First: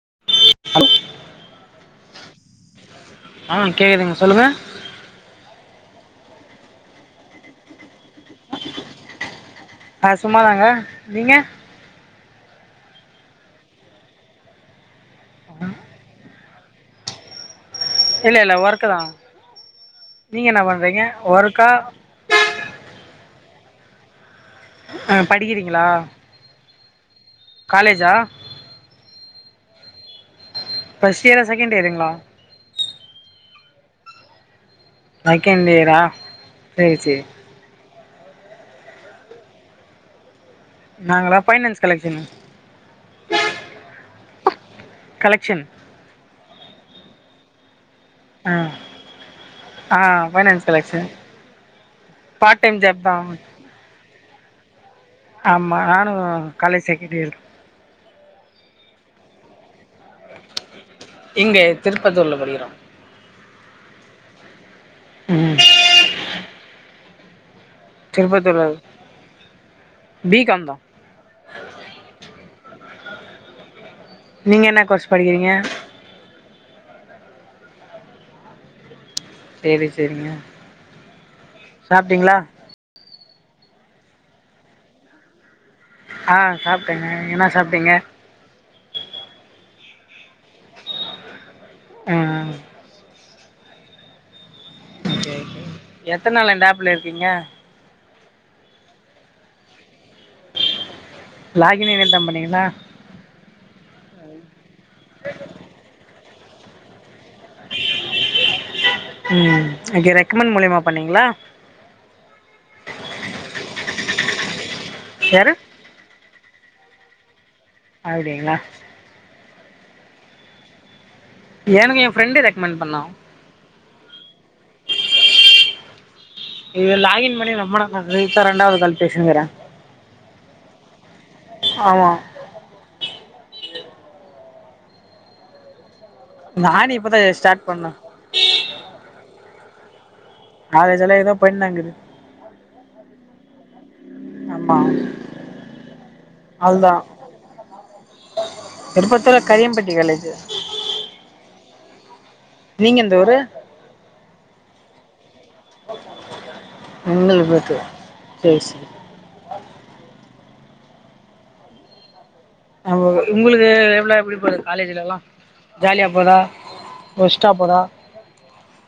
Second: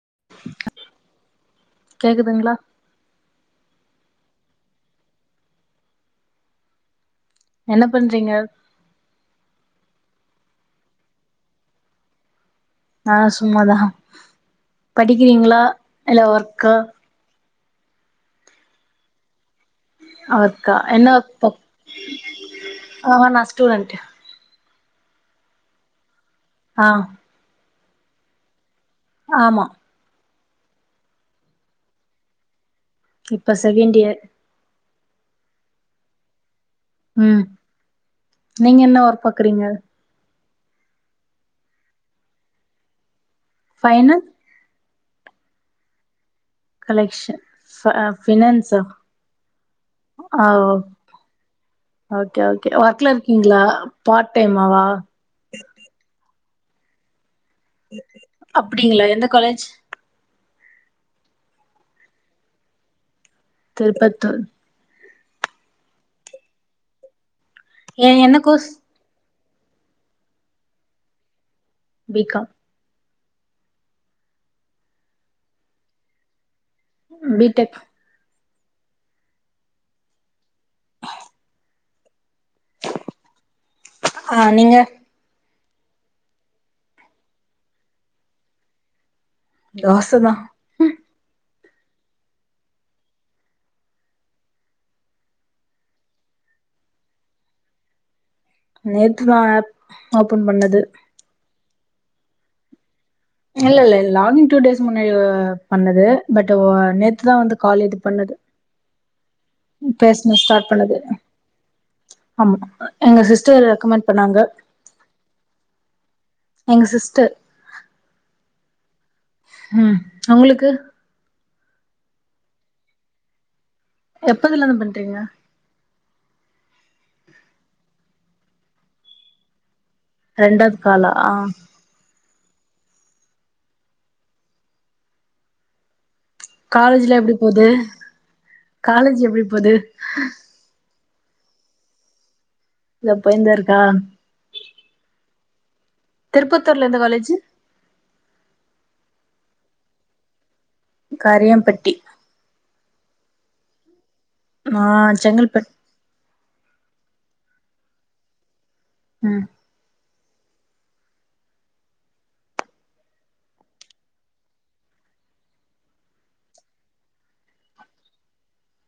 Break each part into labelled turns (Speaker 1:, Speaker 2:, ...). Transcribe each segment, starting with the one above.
Speaker 1: [inaudible]
Speaker 2: கேக்குதுங்களா?
Speaker 1: ஆ கேக்குதுங்க சொல்லுங்க
Speaker 2: என்ன பண்றீங்க?
Speaker 1: ஆ சும்மாதாங்க நீங்க
Speaker 2: நா சும்மாதா படிக்கிறீங்களா இல்ல ஒர்க்கா
Speaker 1: இல்ல இல்ல ஒர்க்குதா
Speaker 2: ஆ ஒர்க்கா என்னா பொ ஆஹா நா ஸ்டூடண்ட்
Speaker 1: ஆ படிக்கிறீங்களா?
Speaker 2: ஆ
Speaker 1: காலேஜா?
Speaker 2: ஆமா.
Speaker 1: ஃபஸ்ட் இயரா செகண்ட் இயருங்களா
Speaker 2: இப்ப செகண்ட் இயர்
Speaker 1: செகண்ட் இயரா செச்சே
Speaker 2: ம் நீங்க என்னா ஒர்க் பாக்குறீங்க
Speaker 1: நாங்களா பைனான்ஸ் கலெக்க்ஷன்
Speaker 2: பைன
Speaker 1: கலெக்க்ஷன்
Speaker 2: கலெக்க்ஷன்
Speaker 1: ஆ
Speaker 2: பினான்ஸ
Speaker 1: ஆ finance collection
Speaker 2: okay
Speaker 1: part
Speaker 2: okay
Speaker 1: time job
Speaker 2: ஒர்க்ல
Speaker 1: தா
Speaker 2: இருக்கீங்ளா பாட் பாட் டைமாவ
Speaker 1: ஆமா நானு காலேஜ் செகன்டு இயரு
Speaker 2: அப்டிங்ளா எந்த காலேஜ்
Speaker 1: இங்க திருப்பத்தூர்ல படிக்குறா
Speaker 2: திருப்பத்தூர்
Speaker 1: உம்
Speaker 2: ஏ என்ன கோர்ஸ்
Speaker 1: பீ காம்தா
Speaker 2: பி காம்
Speaker 1: நீங்க என்ன கோர்ஸ் படிக்குறீங்க
Speaker 2: பி டெக்
Speaker 1: சேரி சேரிங்க சாப்ட்டீங்ளா
Speaker 2: ஆ நீங்க
Speaker 1: ஆ சாப்ட்டேங்க நீங்க என்னா சாப்ட்டீங்க
Speaker 2: தோச தா
Speaker 1: ஆ ஆ எத்தன நாளா இந்த ஆப்ல இருக்கீங்க
Speaker 2: நேத்துதா ஆப் ஓபன் பண்ணது
Speaker 1: லாகினே தா பண்ணீங்கங்களா
Speaker 2: இல்ல இல்ல லாகின் டூடேஸ் முன்னடி பண்ணது பட் நேத்துதா வந்து கால் இது பண்ணது
Speaker 1: ம் ஓகே
Speaker 2: பேசன
Speaker 1: ரெக்கமெண்ட்
Speaker 2: ஸ்டாட்
Speaker 1: மூலியமா
Speaker 2: பண்ணது
Speaker 1: பண்ணீங்களா
Speaker 2: ஆமா எங்க சிஸ்டர் ரெக்கமெண்ட் சொன்னாங்க
Speaker 1: யாரு
Speaker 2: எங்க சிஸ்டர்
Speaker 1: அப்டிங்ளா
Speaker 2: உம் ஒங்களுக்கு
Speaker 1: எனக்கு எ ஃப்ரண்டு ரெக்கமெண்ட் பண்ணா
Speaker 2: எப்பதுல இருந்து பண்றீங்க
Speaker 1: இது லாகின் பண்ணி ரொம்ப நாள் ஆகுது இதா இரண்டாவது கால் பேசுங்கிறே
Speaker 2: இரண்டாவது காலா ஆஹ்
Speaker 1: நானு இப்பதா
Speaker 2: காலேஜ்லாம் எப்படி போகுது
Speaker 1: ஸ்டார்ட் பண்ணே
Speaker 2: காலேஜ் எப்படி போகுது ம்ம்
Speaker 1: காலேஜ் எல்லாம் எதோ போய்டு தான் இருக்குது
Speaker 2: இதோ போய்ந்து தான் இருக்கு ஆஹ்
Speaker 1: ஆமாம்
Speaker 2: திருப்பத்தூர்ல எந்த
Speaker 1: அதுதான்
Speaker 2: காலேஜ்
Speaker 1: இப்போதிக்கு கரியம் பட்டி காலேஜ்
Speaker 2: கரியம் பட்டி
Speaker 1: நீங்க எந்த ஊரு
Speaker 2: நான் செங்கல்பட்டு பட்
Speaker 1: உங்களுக்கு சரி
Speaker 2: உம்
Speaker 1: ஆமா உங்களுக்கு எவ்வளவு எப்படி போது காலேஜ்ல எல்லாம் ஜாலியா போதா ஒஷ்டா போதா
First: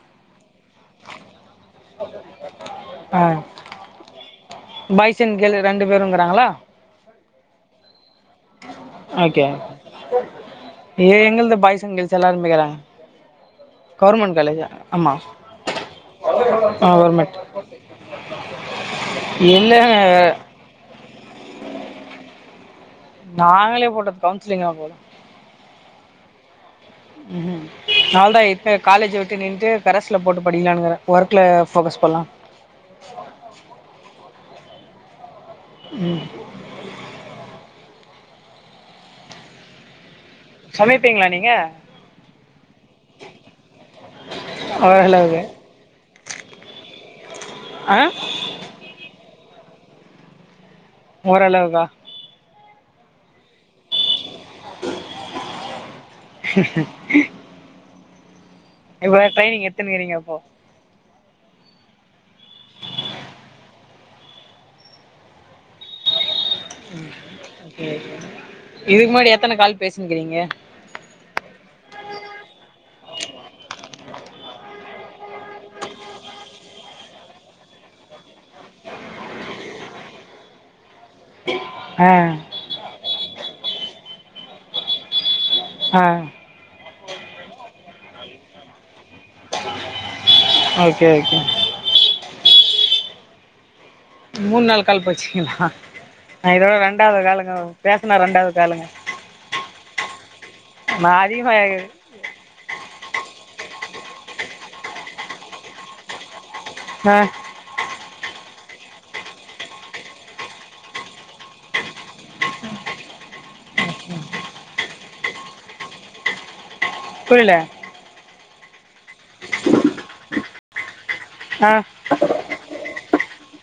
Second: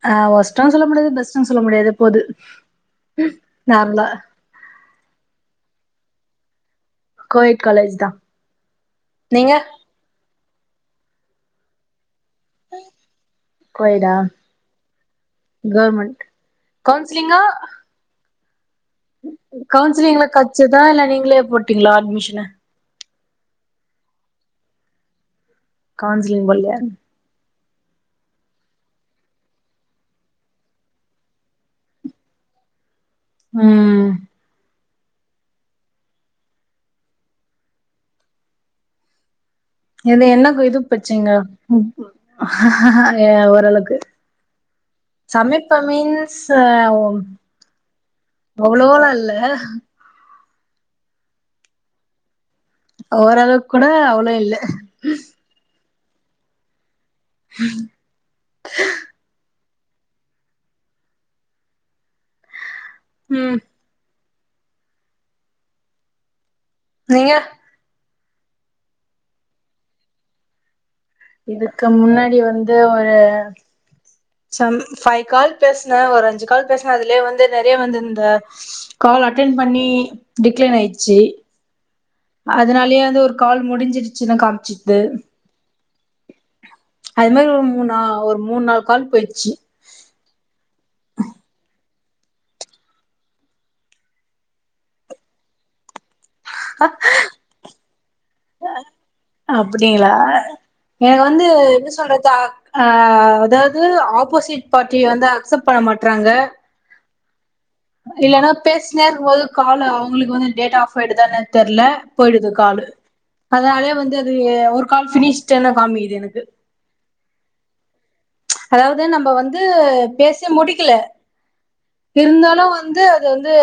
Speaker 2: ஆஹ ஒஷ்டும்னு சொல்ல முடியாது பெஸ்ட் பெஸ்ட் சொல்ல முடியாது போது
Speaker 1: ஆ
Speaker 2: நார்மலா
Speaker 1: பாய்ஸ் அன்டு கேல் ரெண்டு பேரும் பேறாங்களா
Speaker 2: கோயடு காலேஜ் தான்
Speaker 1: ஓகே ஏ எங்களது பாய்ஸ் அண்டு கேர்ள்ஸ் எல்லாமே படிக்கிறாங்க
Speaker 2: கோயடா
Speaker 1: கவர்மெண்ட் காலேஜ் ஆமா
Speaker 2: கவர்மெண்ட்
Speaker 1: கவர்மெண்ட் [unintelligible] இல்லங்க
Speaker 2: கவுன்சிலிங்குல கெடச்சதா இல்ல நீங்க முன்னாலே போட்டீங்களா அட்மிஷனு
Speaker 1: நாங்களே போட்டது கவுன்சிலிங்கா போடல
Speaker 2: கவுன்சிலிங்க போல
Speaker 1: ம் நால தான் காலேஜ் விட்டு நின்ட்டு கரஸ்ல போட்டு படிக்கலான்ங்கிறேன் ஒர்க்ல போக்கஸ் பண்ணலாம்
Speaker 2: உஹம்
Speaker 1: உம்
Speaker 2: இது என்னக்கு இது
Speaker 1: சமைப்பீங்களா
Speaker 2: பசங்க
Speaker 1: நீங்க
Speaker 2: ஓரளவுக்கு
Speaker 1: ஓரளவுக்கு
Speaker 2: சமைப்ப மீன்ஸ்
Speaker 1: ஆ
Speaker 2: அவ்வளோல இல்ல [inaudible]
Speaker 1: ஓரளவுகா
Speaker 2: ஓர கூட அவ்ளோ இல்லை
Speaker 1: [inaudible]
Speaker 2: ஹம்
Speaker 1: இப்ப தான் ட்ரைனிங் ட்ரைனிங் அப்போ
Speaker 2: உம்
Speaker 1: உஹம்
Speaker 2: நீங்க
Speaker 1: ஓகே இதுக்கு முன்னாடி எத்தனை கால் பேசினுக்கிறீங்க
Speaker 2: இதுக்கு முன்னாடி வந்து ஒரு சை ஃபைவ் கால் பேசனேன் ஒரு அஞ்சு கால் பேசனேன் அதுலயே வந்து நெறய கால் அட்டெண்ட் பண்ணி டிக்ளன் ஆயிச்சு
Speaker 1: ஆ
Speaker 2: செர் அதனாலயே வந்து ஒரு கால் முடிஞ்சு திருச்சின்னு காமிச்சிது
Speaker 1: ஆஹ்
Speaker 2: அது மாதிரி ஒரு மூணு ஒரு மூணு நாலு கால் போயிடுச்சு
Speaker 1: ஆ ஒகே ஒகே மூணு நாலு கால் போச்சுக்கங்களங்களா ரெண்டாவது காலுங்க
Speaker 2: அப்படிங்களா
Speaker 1: நான்
Speaker 2: எனக்கு வந்து
Speaker 1: அதிகமா
Speaker 2: என்ன சொல்றது அஹ் அதாவது ஆப்போசிட் பார்ட்டிய வந்து அக்செப்ட் பண்ண மாட்டறாங்க
Speaker 1: ஆஹ்
Speaker 2: இல்லலைன்னா பேசினேருக்கும் போது கால் அவங்களுக்கு வந்து டேட் ஆப் எ தான் தெரியல போயிடுது கால அதனாலே வந்து அது ஒரு கால் பினிஷ்ட்னு காமிக்குது எனக்கு
Speaker 1: புரில
Speaker 2: அதாவது நம்ம வந்து பேசியே முடிக்கல
Speaker 1: ஆ
Speaker 2: இருந்தாலும் வந்து வந்து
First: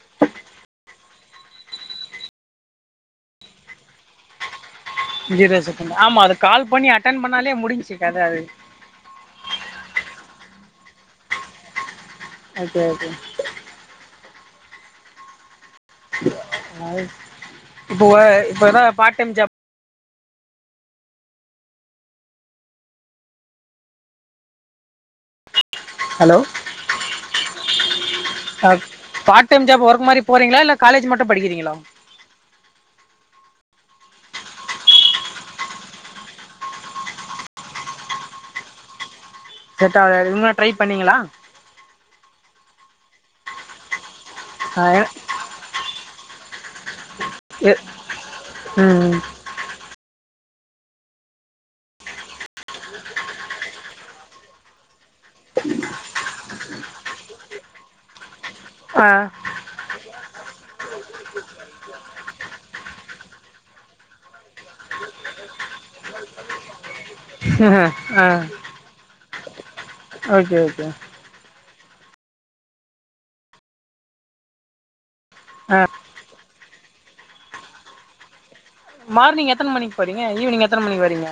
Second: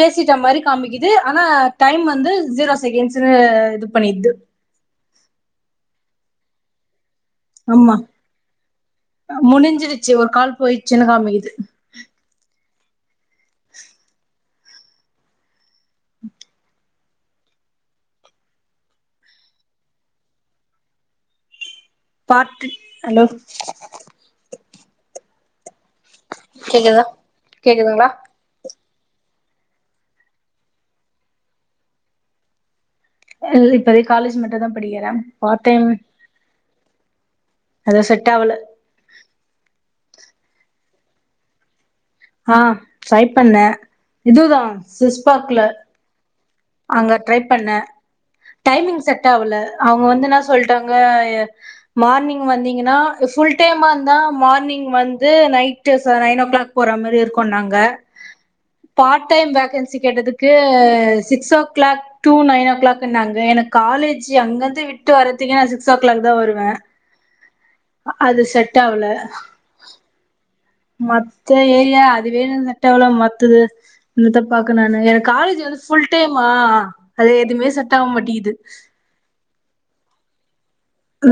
Speaker 2: பேசிட்ட மாதிரி காமிக்குது ஆனா டைம் வந்து ஜீரோ செகண்ட்ஸ்ன்னு இது பண்ணிருது
Speaker 1: ஜீரோ செகண்ட் ஆமா அது கால் பண்ணி ன் பண்ணாலே
Speaker 2: ஆமா
Speaker 1: முடிஞச்சு கதை அது
Speaker 2: ச்சு ஒரு கால் போயிடுச்சுனு காமிக்கிது
Speaker 1: அதுே அதுே
Speaker 2: [inaudible]
Speaker 1: இப்போ இப்ப தான் part time job
Speaker 2: part hello
Speaker 1: hello
Speaker 2: கேக்குதா கேக்குதுங்களா
Speaker 1: ஆ பார்ட் டைம் ஜாப் ஒர்க் மாதிரி போறீங்களா இல்ல காலேஜ் மட்டும் படிக்கிறீங்களா
Speaker 2: இல்ல இப்போதைக்கு காலேஜ் மட்டும் தான் படிக்கிறேன் பார்டைம் அது செட்டாகல
Speaker 1: செட்டாவள இவுங்க ட்ரை பண்ணீங்களா
Speaker 2: ஆ ட்ரை பண்ணே இதுதா
Speaker 1: ஆ எ-
Speaker 2: சுவிஸ் பாக்ல அங்க ட்ரை பண்ணே
Speaker 1: எ- ம்
Speaker 2: டைமிங்செட் ஆவுல அவுங்க வந்துனாஸ் சொல்ட்டாங்க மார்னிங் வந்தீங்கன்னா ஃபுல் டைம்மா இருந்தா மார்னிங் வந்து நைட்டு ச நைன் ஓ கிளாக் போற மாரி இருக்குன்னாங்க
Speaker 1: ஆ
Speaker 2: பார்ட் டைம் வேக்கன்சி கேட்டது கே six o'clock to nine ஓ கிளாக்னாங்க எனக்கு காலேஜ் அங்கந்து விட்டு வரத்துக்கே நா சிக்ஸ் ஓ கிளாக்தா வருவே
Speaker 1: ஆ
Speaker 2: அது செட் ஆவுல
Speaker 1: ஓகே ஓகே
Speaker 2: தியா அது வேணுட்டவள மாத்தது இந்த பாக்க நானு எனக்கு கால்
Speaker 1: ஆ
Speaker 2: ஃபுல்டேம் ஆ அது எதுமே செட் ஆவமாட்டிக்குது
Speaker 1: மார்னிங் எத்தனை மணிக்கு பரிங்க ஈவினிங் எத்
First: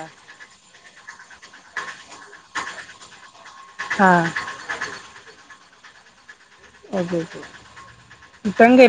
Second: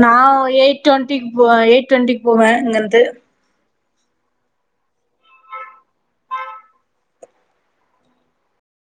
Speaker 2: நா எயட்டு டொன் ட்டிக்போ எயிட் டுவெண்டிக்கு போவே இங்கிந்து
Speaker 1: ஆ ஓகே கே இப்பேங்கப்